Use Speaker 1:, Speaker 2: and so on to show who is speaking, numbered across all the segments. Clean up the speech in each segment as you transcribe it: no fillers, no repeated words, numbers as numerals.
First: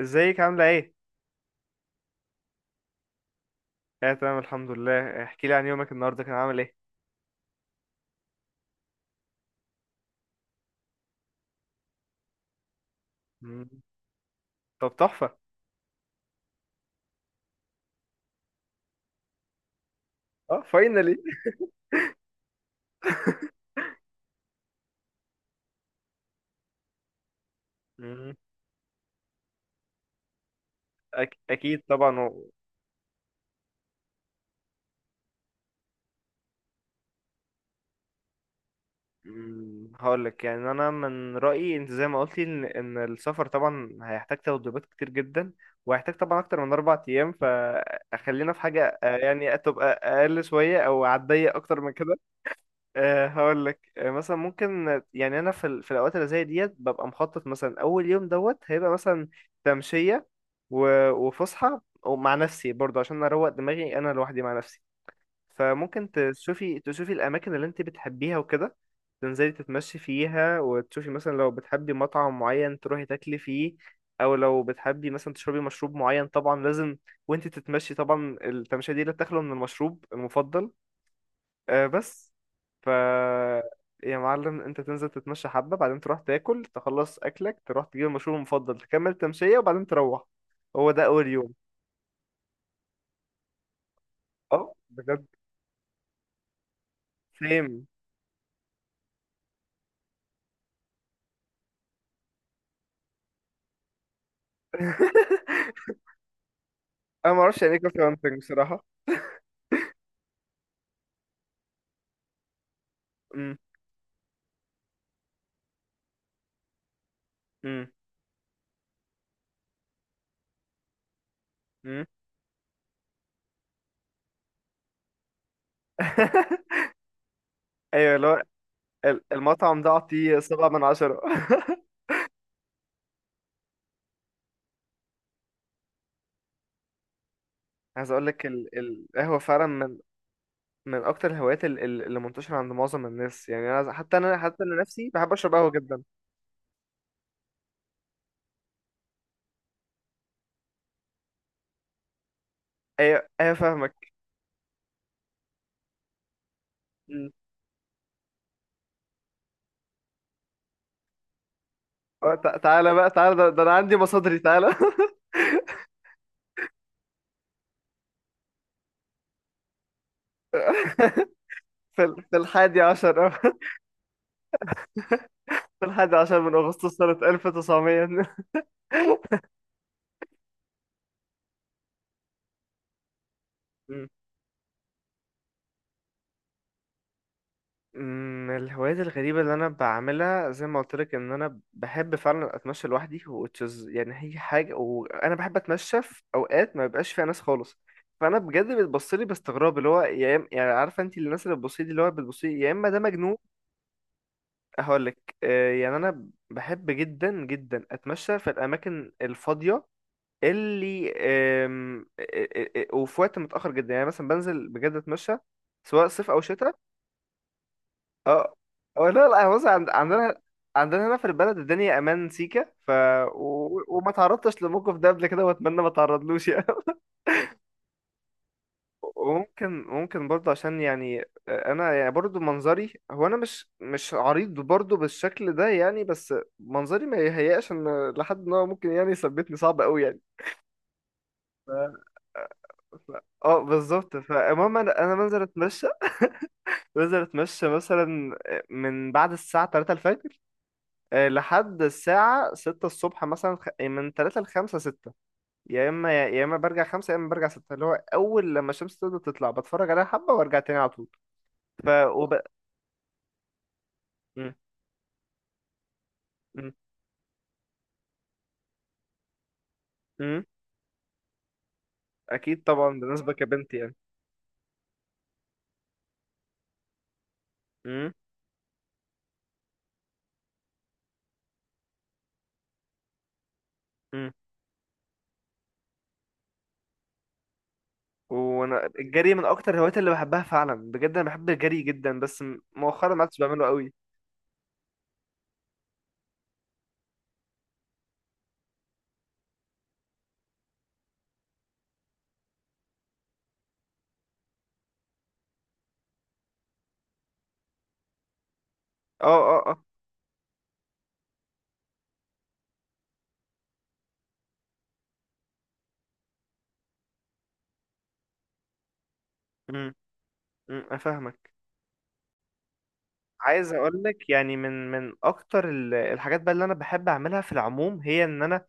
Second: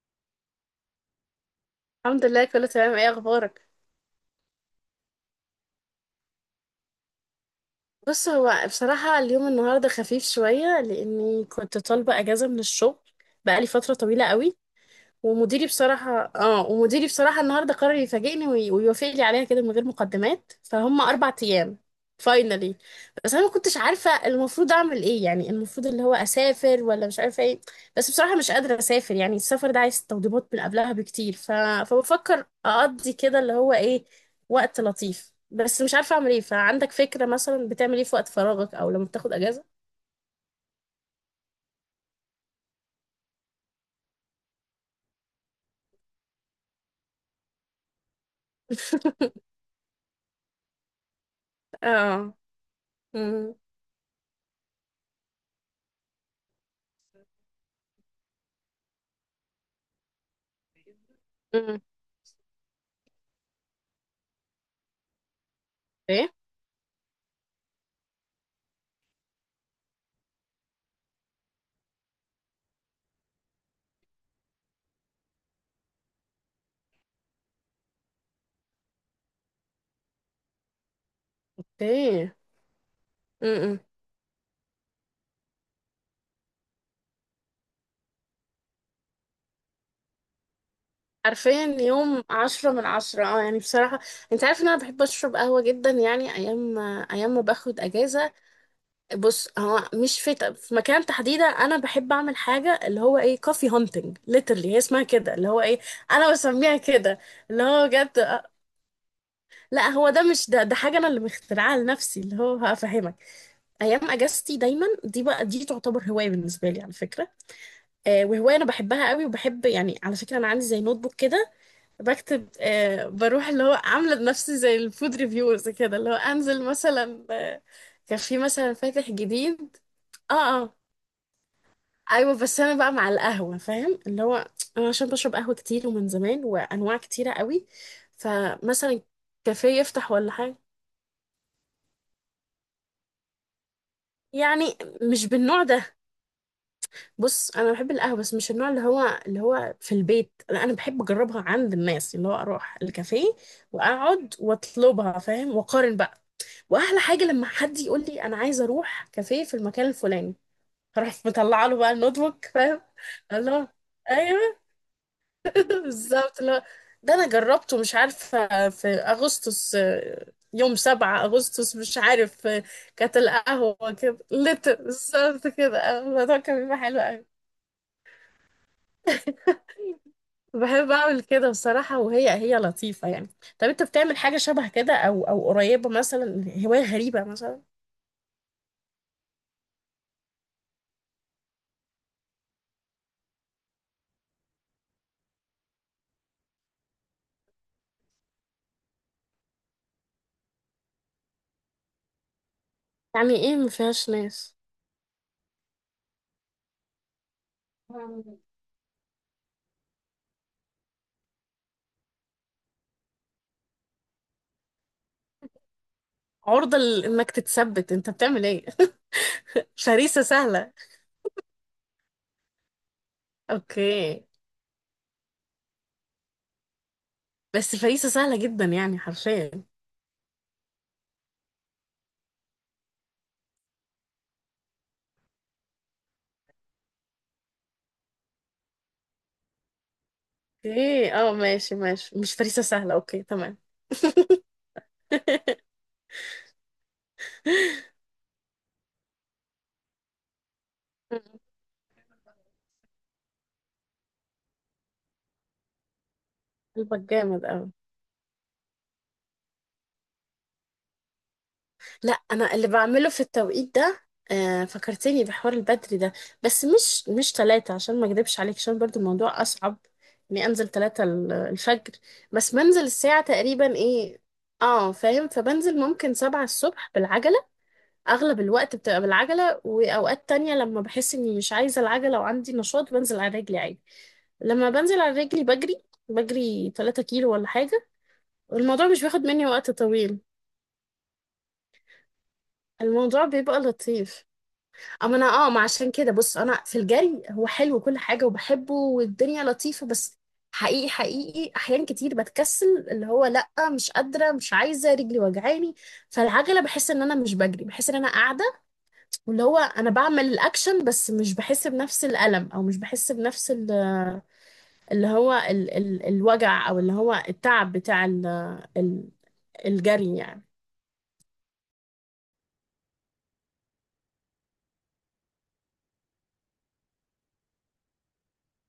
Speaker 1: ازيك عاملة ايه؟
Speaker 2: الحمد لله، كله تمام. ايه اخبارك؟
Speaker 1: اه، تمام الحمد لله. احكي لي عن يومك النهاردة كان عامل ايه؟
Speaker 2: بص، هو بصراحة اليوم النهاردة خفيف شوية لاني كنت طالبة اجازة من الشغل
Speaker 1: مم.
Speaker 2: بقالي فترة طويلة قوي.
Speaker 1: طب، تحفة.
Speaker 2: ومديري بصراحة النهاردة قرر يفاجئني ويوافق لي عليها كده من غير مقدمات،
Speaker 1: اه،
Speaker 2: فهم
Speaker 1: فاينلي.
Speaker 2: 4 أيام. فاينلي. بس أنا ما كنتش عارفة المفروض أعمل إيه، يعني المفروض اللي هو أسافر ولا مش عارفة إيه. بس
Speaker 1: مم.
Speaker 2: بصراحة مش قادرة أسافر، يعني السفر ده عايز توضيبات من قبلها بكتير
Speaker 1: اكيد طبعا
Speaker 2: فبفكر أقضي كده اللي هو إيه وقت لطيف، بس مش عارفة أعمل إيه. فعندك فكرة مثلا بتعمل إيه في وقت فراغك أو لما بتاخد أجازة؟
Speaker 1: هقول لك، يعني انا من رأيي انت زي ما قلتي إن السفر طبعا هيحتاج تدريبات كتير جدا، وهيحتاج طبعا اكتر من اربع ايام، فخلينا في حاجة، يعني تبقى اقل شوية او عادية اكتر من كده.
Speaker 2: اه. امم.
Speaker 1: هقول لك. مثلا ممكن، يعني انا في الاوقات اللي زي ديت ببقى مخطط مثلا اول يوم دوت هيبقى مثلا تمشيه و-
Speaker 2: امم.
Speaker 1: وفسحه ومع نفسي برضه عشان اروق دماغي انا لوحدي مع نفسي. فممكن
Speaker 2: ايه.
Speaker 1: تشوفي الاماكن اللي انت بتحبيها وكده، تنزلي تتمشي فيها، وتشوفي مثلا لو بتحبي مطعم معين تروحي تاكلي فيه، او لو بتحبي مثلا تشربي مشروب معين طبعا لازم وانت تتمشي. طبعا التمشيه دي لا تخلو من المشروب المفضل، بس
Speaker 2: ايه.
Speaker 1: ف
Speaker 2: امم.
Speaker 1: يا معلم انت تنزل تتمشى حبة، بعدين تروح تاكل، تخلص اكلك تروح تجيب المشروب المفضل، تكمل تمشية وبعدين تروح. هو ده اول يوم.
Speaker 2: عارفين، يوم 10 من 10، اه يعني بصراحة، انت عارف ان
Speaker 1: اه،
Speaker 2: انا بحب
Speaker 1: بجد.
Speaker 2: اشرب قهوة جدا، يعني ايام ما باخد
Speaker 1: سيم.
Speaker 2: اجازة. بص، هو مش في مكان تحديدا، انا بحب اعمل حاجة اللي هو ايه، كوفي هانتنج ليترلي هي اسمها كده، اللي هو ايه، انا بسميها كده.
Speaker 1: انا ما اعرفش
Speaker 2: اللي
Speaker 1: يعني ايه
Speaker 2: هو
Speaker 1: كوفي
Speaker 2: بجد
Speaker 1: هانتنج
Speaker 2: آه،
Speaker 1: بصراحة.
Speaker 2: لا هو ده، مش ده حاجة انا اللي مخترعاها لنفسي، اللي هو هفهمك.
Speaker 1: امم،
Speaker 2: ايام اجازتي دايما دي بقى، دي تعتبر هوايه بالنسبه لي على فكره.
Speaker 1: امم،
Speaker 2: وهوايه انا بحبها قوي، وبحب يعني، على فكره، انا عندي زي نوت بوك كده،
Speaker 1: امم.
Speaker 2: بكتب، بروح اللي هو عاملة نفسي زي الفود ريفيورز كده، اللي هو انزل مثلا.
Speaker 1: ايوه،
Speaker 2: كان
Speaker 1: اللي
Speaker 2: في
Speaker 1: هو
Speaker 2: مثلا فاتح جديد.
Speaker 1: المطعم ده اعطيه
Speaker 2: اه.
Speaker 1: سبعة
Speaker 2: اه.
Speaker 1: من عشرة.
Speaker 2: ايوه، بس انا بقى مع القهوة، فاهم، اللي هو، انا عشان بشرب قهوة كتير ومن زمان، وانواع كتيرة قوي.
Speaker 1: عايز اقول لك،
Speaker 2: فمثلا
Speaker 1: القهوة فعلا
Speaker 2: كافيه
Speaker 1: من
Speaker 2: يفتح ولا حاجة،
Speaker 1: من اكتر الهوايات، اللي منتشرة عند معظم الناس، يعني انا حتى،
Speaker 2: يعني
Speaker 1: انا نفسي
Speaker 2: مش
Speaker 1: بحب اشرب
Speaker 2: بالنوع
Speaker 1: قهوة
Speaker 2: ده.
Speaker 1: جدا.
Speaker 2: بص، انا بحب القهوه، بس مش النوع اللي هو في البيت. أنا بحب اجربها عند الناس، اللي هو اروح
Speaker 1: ايوه،
Speaker 2: الكافيه،
Speaker 1: ايوه، فاهمك.
Speaker 2: واقعد واطلبها، فاهم، واقارن بقى. واحلى حاجه لما حد يقول لي انا عايزه اروح كافيه في المكان الفلاني، اروح مطلعه له بقى النوت بوك،
Speaker 1: تع-
Speaker 2: فاهم.
Speaker 1: تعالى بقى، تعالى، ده
Speaker 2: الله.
Speaker 1: انا عندي مصادري،
Speaker 2: ايوه.
Speaker 1: تعالى.
Speaker 2: بالظبط. لا، ده انا جربته، مش عارفه في اغسطس، يوم 7 اغسطس، مش
Speaker 1: في في
Speaker 2: عارف،
Speaker 1: الحادي
Speaker 2: كانت
Speaker 1: عشر.
Speaker 2: القهوه كده لتر بالظبط كده،
Speaker 1: في الحادي
Speaker 2: الموضوع
Speaker 1: عشر من
Speaker 2: كان بيبقى
Speaker 1: اغسطس
Speaker 2: حلو
Speaker 1: سنة
Speaker 2: قوي.
Speaker 1: 1900.
Speaker 2: بحب اعمل كده بصراحة، وهي لطيفة يعني. طب انت
Speaker 1: مم.
Speaker 2: بتعمل حاجة شبه كده او قريبة مثلا؟ هواية غريبة مثلا؟
Speaker 1: الهوايات الغريبة اللي أنا بعملها، زي ما قلت لك، إن أنا بحب فعلا أتمشى لوحدي، which is يعني هي حاجة، وأنا بحب أتمشى في أوقات ما بيبقاش فيها ناس خالص. فأنا بجد بتبص لي باستغراب، اللي هو يعني عارفة أنت الناس اللي بتبص لي دي، اللي هو بتبص لي يا إما ده
Speaker 2: يعني
Speaker 1: مجنون.
Speaker 2: ايه ما فيهاش ناس؟
Speaker 1: هقول لك، يعني أنا بحب جدا جدا أتمشى في الأماكن الفاضية اللي أم، أ- أ- أ- وفي وقت متأخر جدا، يعني مثلا بنزل بجد اتمشى، سواء صيف او
Speaker 2: عرضة
Speaker 1: شتاء.
Speaker 2: انك تتثبت انت بتعمل
Speaker 1: اه،
Speaker 2: ايه؟
Speaker 1: أو لا، لا، يعني بص، عند-
Speaker 2: فريسة
Speaker 1: عندنا
Speaker 2: سهلة.
Speaker 1: عندنا هنا في البلد الدنيا امان سيكا و... وما
Speaker 2: اوكي.
Speaker 1: تعرضتش للموقف ده قبل كده، واتمنى ما تعرضلوش. يعني.
Speaker 2: بس فريسة سهلة جدا يعني، حرفيا.
Speaker 1: وممكن ممكن برضه عشان يعني، انا يعني برضه منظري، هو انا مش عريض برضه بالشكل ده يعني، بس منظري ما يهيأش ان لحد ان هو ممكن يعني يثبتني، صعب قوي يعني.
Speaker 2: اوكي، اه، ماشي، ماشي، مش فريسة سهلة. اوكي
Speaker 1: اه،
Speaker 2: تمام.
Speaker 1: بالظبط، فالمهم انا، بنزل اتمشى. بنزل اتمشى مثلا من بعد الساعة 3 الفجر، لحد الساعة 6 الصبح مثلا، خ- إيه، من 3 ل 5، 6، يا اما برجع
Speaker 2: قلبك
Speaker 1: 5، يا اما
Speaker 2: جامد
Speaker 1: برجع
Speaker 2: اوي.
Speaker 1: 6، اللي هو اول لما الشمس تبدأ تطلع بتفرج عليها حبة وارجع تاني على طول. ف
Speaker 2: لا،
Speaker 1: وب...
Speaker 2: انا اللي بعمله في التوقيت ده.
Speaker 1: م-
Speaker 2: فكرتني بحوار البدري ده. بس
Speaker 1: م-
Speaker 2: مش ثلاثة، عشان ما اكدبش عليك، عشان برضو الموضوع اصعب
Speaker 1: م-
Speaker 2: اني انزل 3 الفجر. بس
Speaker 1: اكيد
Speaker 2: بنزل
Speaker 1: طبعا
Speaker 2: الساعة
Speaker 1: بالنسبة كبنت
Speaker 2: تقريبا
Speaker 1: يعني.
Speaker 2: ايه، اه فاهم، فبنزل ممكن 7 الصبح بالعجلة.
Speaker 1: م-
Speaker 2: اغلب الوقت بتبقى بالعجلة، واوقات تانية لما بحس اني مش عايزة العجلة وعندي نشاط بنزل على رجلي عادي.
Speaker 1: م.
Speaker 2: لما بنزل على رجلي بجري، بجري 3 كيلو ولا حاجة.
Speaker 1: وانا
Speaker 2: والموضوع مش بياخد
Speaker 1: الجري من
Speaker 2: مني وقت
Speaker 1: اكتر الهوايات اللي
Speaker 2: طويل.
Speaker 1: بحبها فعلا بجد، انا بحب الجري جدا، بس مؤخرا ما
Speaker 2: الموضوع
Speaker 1: عدتش
Speaker 2: بيبقى
Speaker 1: بعمله قوي.
Speaker 2: لطيف. اما انا، ما عشان كده، بص انا في الجري، هو حلو كل حاجه وبحبه والدنيا لطيفه، بس حقيقي حقيقي، احيان كتير بتكسل، اللي هو لا مش قادره، مش عايزه، رجلي وجعاني. فالعجله بحس ان انا مش بجري، بحس ان انا قاعده، واللي هو
Speaker 1: اه، اه،
Speaker 2: انا بعمل الاكشن، بس مش بحس بنفس الالم، او مش بحس بنفس اللي هو ال الوجع، او اللي هو التعب بتاع ال ال
Speaker 1: اه.
Speaker 2: الجري يعني.
Speaker 1: افهمك. عايز اقول لك، يعني من اكتر الحاجات بقى اللي انا بحب اعملها في العموم، هي ان انا،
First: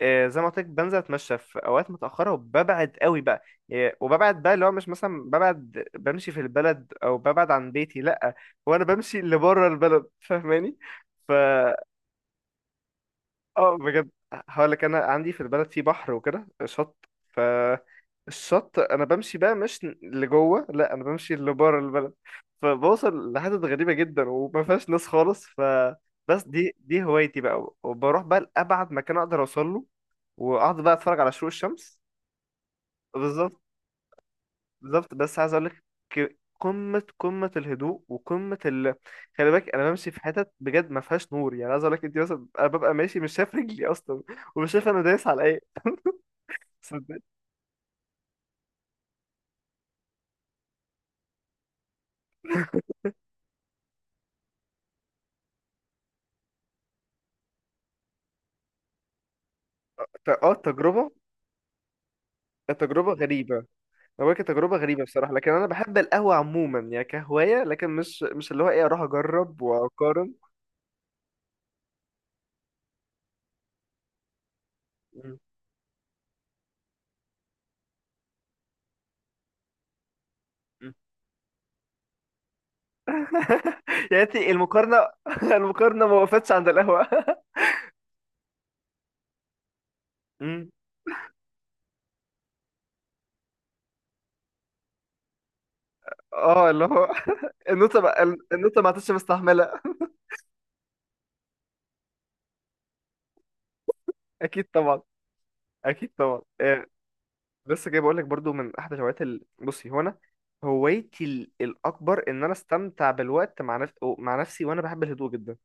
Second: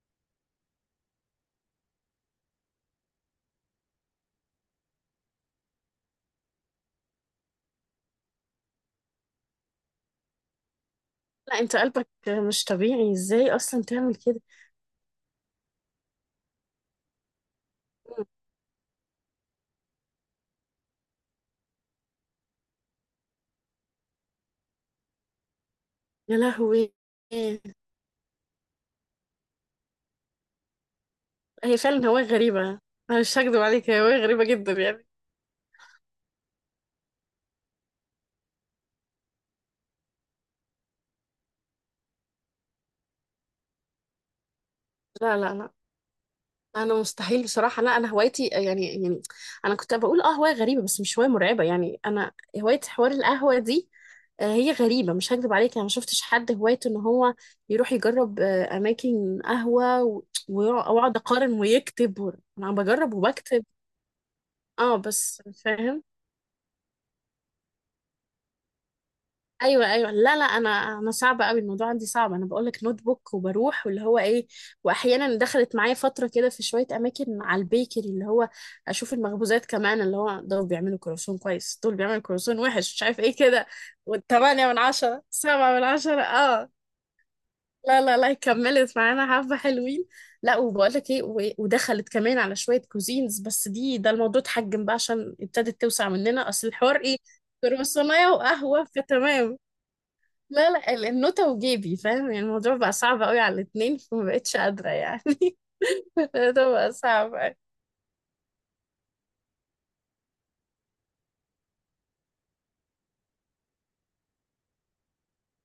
Speaker 1: زي ما قلت لك بنزل اتمشى في اوقات متاخره وببعد قوي بقى. وببعد بقى اللي هو، مش مثلا ببعد بمشي في البلد او ببعد عن بيتي، لا، هو انا بمشي اللي بره البلد، فاهماني؟
Speaker 2: لا، انت قلبك مش طبيعي، ازاي
Speaker 1: اه
Speaker 2: اصلا
Speaker 1: بجد،
Speaker 2: تعمل كده؟
Speaker 1: هقول لك انا عندي في البلد في بحر وكده شط الشط انا بمشي بقى مش لجوه، لا، انا بمشي لبره البلد، فبوصل لحتت غريبه جدا، وما فيهاش ناس خالص
Speaker 2: يا
Speaker 1: بس دي
Speaker 2: لهوي!
Speaker 1: دي هوايتي بقى، وبروح بقى لابعد مكان اقدر اوصل له، واقعد بقى اتفرج على شروق
Speaker 2: هي
Speaker 1: الشمس.
Speaker 2: فعلا هواية غريبة. أنا مش هكدب
Speaker 1: بالظبط،
Speaker 2: عليك، هي هواية غريبة جدا يعني.
Speaker 1: بالظبط، بس عايز اقول لك، قمه الهدوء وقمه خلي بالك انا بمشي في حتت بجد ما فيهاش نور، يعني عايز اقول لك انت مثلا، انا ببقى ماشي مش شايف رجلي اصلا ومش شايف انا دايس
Speaker 2: لا،
Speaker 1: على
Speaker 2: لا،
Speaker 1: إيه.
Speaker 2: لا، أنا
Speaker 1: صدق.
Speaker 2: مستحيل بصراحة. لا أنا هوايتي يعني. أنا كنت بقول أه هواية غريبة، بس مش هواية مرعبة يعني. أنا هواية حوار القهوة دي، هي غريبة، مش هكدب عليك. أنا ما شفتش حد هوايته إن هو يروح يجرب أماكن قهوة
Speaker 1: اه، التجربة
Speaker 2: ويقعد أقارن ويكتب. أنا
Speaker 1: التجربة
Speaker 2: بجرب
Speaker 1: غريبة.
Speaker 2: وبكتب.
Speaker 1: هو كانت تجربة
Speaker 2: أه،
Speaker 1: غريبة بصراحة،
Speaker 2: بس
Speaker 1: لكن أنا بحب
Speaker 2: فاهم.
Speaker 1: القهوة عموما يعني، كهواية، لكن مش اللي هو إيه أروح أجرب
Speaker 2: ايوه، ايوه.
Speaker 1: وأقارن.
Speaker 2: لا، لا، انا صعبه قوي الموضوع عندي، صعب. انا بقول لك نوت بوك وبروح، واللي هو ايه. واحيانا
Speaker 1: مم.
Speaker 2: دخلت معايا فتره كده، في شويه اماكن، على البيكري، اللي هو اشوف المخبوزات كمان، اللي هو دول
Speaker 1: مم.
Speaker 2: بيعملوا كرواسون كويس، دول بيعملوا كرواسون وحش، مش عارف ايه كده.
Speaker 1: يا ريتني
Speaker 2: والثمانية من
Speaker 1: المقارنة.
Speaker 2: عشرة، سبعة من
Speaker 1: المقارنة ما
Speaker 2: عشرة،
Speaker 1: وقفتش عند
Speaker 2: اه.
Speaker 1: القهوة.
Speaker 2: لا، لا، لا، كملت معانا حبة حلوين. لا،
Speaker 1: مم.
Speaker 2: وبقول لك ايه، و- ودخلت كمان على شوية كوزينز، بس دي، ده الموضوع اتحجم بقى، عشان ابتدت توسع مننا. اصل
Speaker 1: اه، اللي
Speaker 2: الحوار
Speaker 1: هو
Speaker 2: ايه،
Speaker 1: النوتة بقى.
Speaker 2: كرواسونية
Speaker 1: النوتة
Speaker 2: وقهوة،
Speaker 1: ما عادتش
Speaker 2: فتمام.
Speaker 1: مستحملة.
Speaker 2: لا، لا، النوتة وجيبي، فاهم يعني، الموضوع بقى صعب قوي على الاتنين، فما بقتش
Speaker 1: أكيد
Speaker 2: قادرة
Speaker 1: طبعا.
Speaker 2: يعني.
Speaker 1: أكيد طبعا.
Speaker 2: الموضوع بقى صعب قوي.
Speaker 1: بس جاي بقول لك برضو، من أحد الهوايات بصي، هو أنا هوايتي الأكبر، إن أنا أستمتع بالوقت مع مع نفسي، وأنا بحب الهدوء جدا.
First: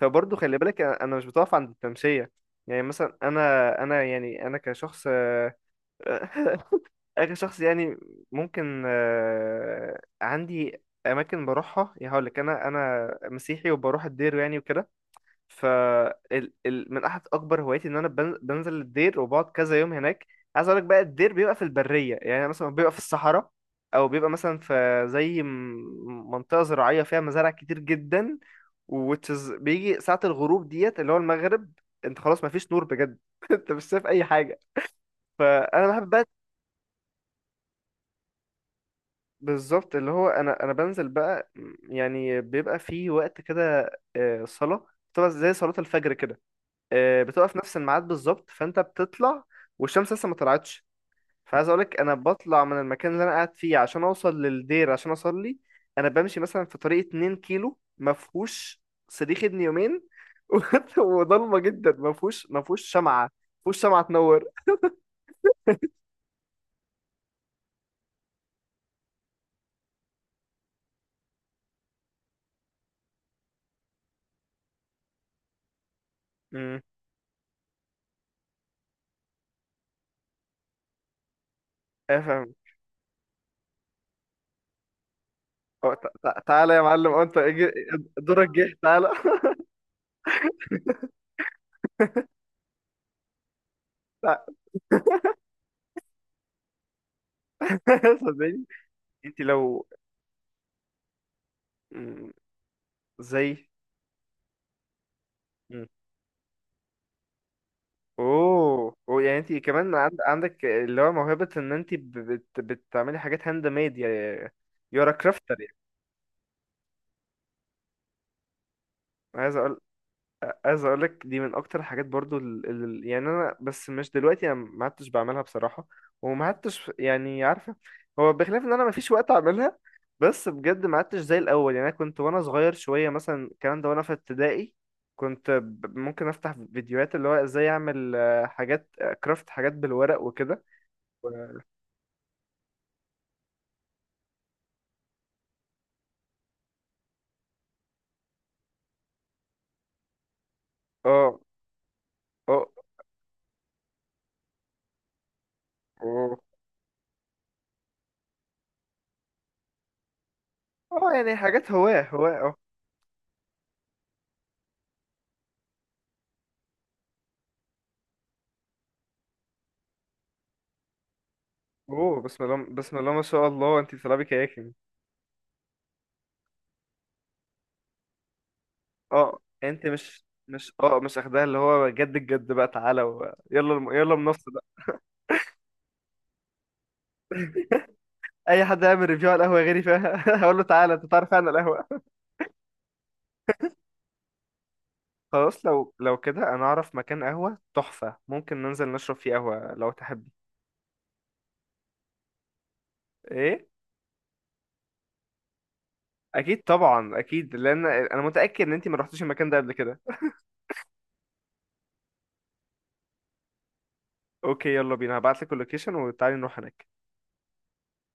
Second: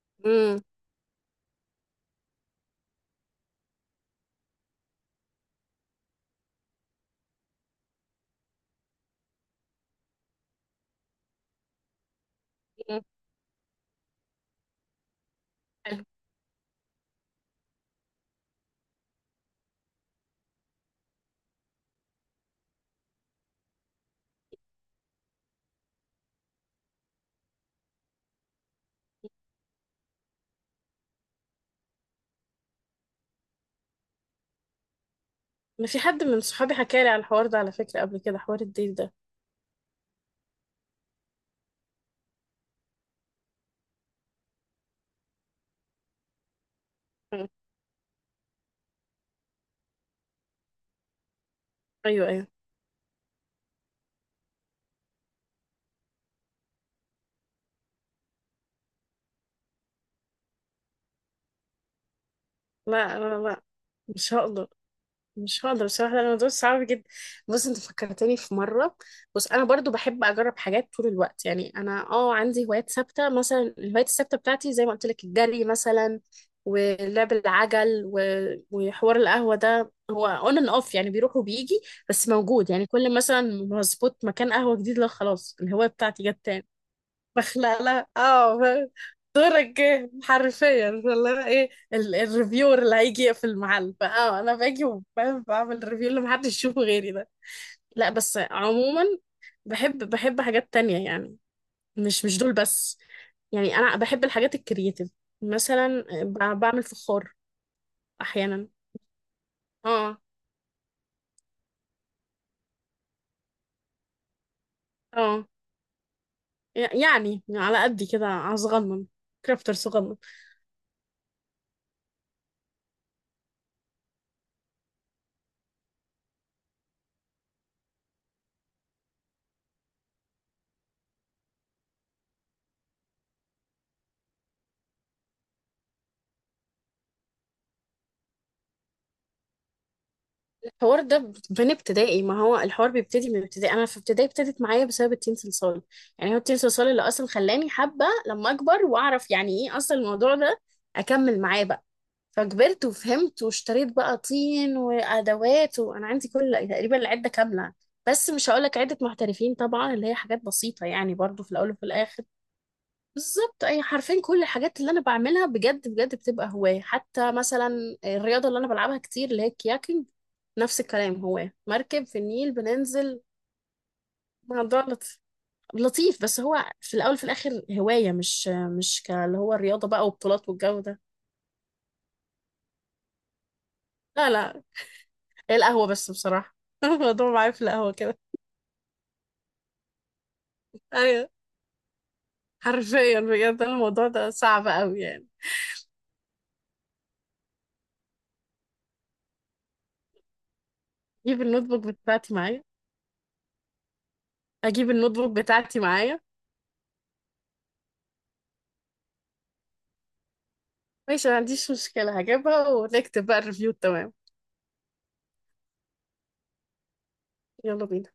Speaker 1: فبرضه خلي
Speaker 2: امم.
Speaker 1: بالك أنا مش بتوقف عند التمشية. يعني مثلا انا، يعني انا كشخص، اخر شخص يعني. ممكن عندي اماكن بروحها، يعني هقول لك انا،
Speaker 2: أمم.
Speaker 1: مسيحي وبروح الدير يعني وكده.
Speaker 2: حلو،
Speaker 1: من احد اكبر هواياتي ان انا بنزل الدير وبقعد كذا يوم هناك. عايز اقول لك بقى، الدير بيبقى في البريه، يعني مثلا بيبقى في الصحراء، او بيبقى مثلا في زي منطقه زراعيه فيها مزارع كتير جدا. بيجي ساعه الغروب ديت اللي هو المغرب، انت خلاص مفيش نور بجد. انت مش شايف اي حاجه، فانا
Speaker 2: انا في
Speaker 1: بحب
Speaker 2: حد
Speaker 1: بقى،
Speaker 2: من صحابي حكى لي على الحوار ده على فكرة قبل كده، حوار الديل ده.
Speaker 1: بالظبط، اللي هو انا، بنزل بقى. يعني بيبقى في وقت كده صلاه، طبعا زي صلاه الفجر كده،
Speaker 2: أمم.
Speaker 1: بتبقى في نفس الميعاد بالظبط، فانت بتطلع والشمس لسه ما طلعتش. فعايز اقولك انا
Speaker 2: ايوه، ايوه.
Speaker 1: بطلع من المكان اللي انا قاعد فيه عشان اوصل للدير عشان اصلي. انا بمشي مثلا في طريق 2 كيلو ما فيهوش صريخ ابن يومين. وضلمه جدا، ما فيهوش
Speaker 2: لا،
Speaker 1: شمعه، ما
Speaker 2: لا، لا.
Speaker 1: فيهوش شمعه
Speaker 2: ما
Speaker 1: تنور.
Speaker 2: شاء الله. مش هقدر بصراحة لأن الموضوع صعب جدا. بص، انت فكرتني في مرة. بص، انا برضو بحب اجرب حاجات طول الوقت، يعني انا عندي هوايات ثابتة، مثلا الهوايات الثابتة بتاعتي زي ما قلت لك الجري مثلا،
Speaker 1: امم،
Speaker 2: ولعب العجل وحوار القهوة ده هو اون اند اوف، يعني بيروح وبيجي، بس
Speaker 1: افهم.
Speaker 2: موجود يعني، كل مثلا ما اظبط مكان قهوة جديد، لا خلاص الهواية
Speaker 1: تع-
Speaker 2: بتاعتي جت
Speaker 1: تع-
Speaker 2: تاني.
Speaker 1: تعالى يا معلم، انت
Speaker 2: بخلقلها.
Speaker 1: دورك جه، تعالى.
Speaker 2: دورك جه حرفيا، فاللي هو ايه، الريفيور اللي هيجي في المحل، فاه
Speaker 1: تع-
Speaker 2: انا باجي وبعمل ريفيو اللي محدش يشوفه غيري ده. لا، بس
Speaker 1: صدقني،
Speaker 2: عموما،
Speaker 1: انت لو،
Speaker 2: بحب حاجات تانية يعني،
Speaker 1: مم،
Speaker 2: مش دول بس.
Speaker 1: زي.
Speaker 2: يعني انا بحب الحاجات الكرياتيف، مثلا بعمل فخار. احيانا.
Speaker 1: اوه، أوه، يعني انت كمان
Speaker 2: اه.
Speaker 1: عندك اللي هو موهبة ان انت بتعملي حاجات هاند ميد يعني، يورا
Speaker 2: اه.
Speaker 1: كرافتر يعني.
Speaker 2: يعني يعني على قدي كده، صغنن.
Speaker 1: عايز
Speaker 2: كرافتر
Speaker 1: اقول،
Speaker 2: صغنن.
Speaker 1: عايز اقول لك دي من اكتر الحاجات برضو يعني انا، بس مش دلوقتي انا ما عدتش بعملها بصراحة، وما عدتش يعني عارفة، هو بخلاف ان انا ما فيش وقت اعملها، بس بجد ما عدتش زي الاول. يعني انا كنت وانا صغير شوية مثلا الكلام ده وانا في ابتدائي، كنت ممكن افتح فيديوهات اللي هو ازاي اعمل حاجات، كرافت، حاجات بالورق وكده.
Speaker 2: الحوار ده من ابتدائي، ما هو الحوار بيبتدي من ابتدائي، انا في ابتدائي ابتدت معايا بسبب التين صلصال. يعني هو التين صلصال اللي اصلا خلاني حابه، لما اكبر واعرف يعني ايه اصلا الموضوع ده،
Speaker 1: اه،
Speaker 2: اكمل معاه بقى.
Speaker 1: اه،
Speaker 2: فكبرت وفهمت واشتريت بقى طين وادوات، وانا عندي
Speaker 1: اه،
Speaker 2: كل تقريبا العده كامله. بس مش هقول لك عده محترفين طبعا، اللي هي حاجات بسيطه
Speaker 1: اه،
Speaker 2: يعني
Speaker 1: يعني
Speaker 2: برضو في
Speaker 1: حاجات
Speaker 2: الاول وفي
Speaker 1: هواه
Speaker 2: الاخر.
Speaker 1: هواه اه.
Speaker 2: بالظبط، اي حرفين، كل الحاجات اللي انا بعملها بجد بجد بتبقى هواية، حتى مثلا الرياضة اللي انا بلعبها كتير اللي هي الكياكينج. نفس الكلام، هواية، مركب في
Speaker 1: اوه، بسم
Speaker 2: النيل
Speaker 1: الله، بسم الله،
Speaker 2: بننزل.
Speaker 1: ما شاء الله، انت بتلعبي كياكينج.
Speaker 2: الموضوع لطيف، بس هو في الاول في الاخر هواية مش اللي
Speaker 1: اه،
Speaker 2: هو
Speaker 1: انت
Speaker 2: الرياضة بقى
Speaker 1: مش
Speaker 2: وبطولات
Speaker 1: مش
Speaker 2: والجو ده.
Speaker 1: اه مش اخدها اللي هو جد الجد بقى، تعالى يلا، يلا
Speaker 2: لا،
Speaker 1: منص
Speaker 2: لا،
Speaker 1: بقى.
Speaker 2: هي القهوة بس بصراحة. الموضوع معايا في القهوة كده.
Speaker 1: اي حد يعمل ريفيو على القهوه غيري فيها؟ هقول له تعالى انت
Speaker 2: ايوه،
Speaker 1: تعرف عن القهوه.
Speaker 2: حرفيا، بجد. أنا الموضوع ده صعب قوي يعني.
Speaker 1: خلاص، لو كده انا اعرف مكان قهوه تحفه، ممكن ننزل نشرب فيه قهوه لو تحبي.
Speaker 2: اجيب النوت بوك بتاعتي معايا.
Speaker 1: ايه.
Speaker 2: اجيب النوت بوك بتاعتي معايا.
Speaker 1: اكيد طبعا، اكيد، لان انا متاكد ان انت ما رحتيش المكان ده قبل كده.
Speaker 2: ماشي، ما عنديش مشكلة، هجيبها ونكتب بقى الريفيو، تمام.
Speaker 1: اوكي، يلا بينا، هبعت لك اللوكيشن وتعالي نروح هناك.
Speaker 2: يلا بينا.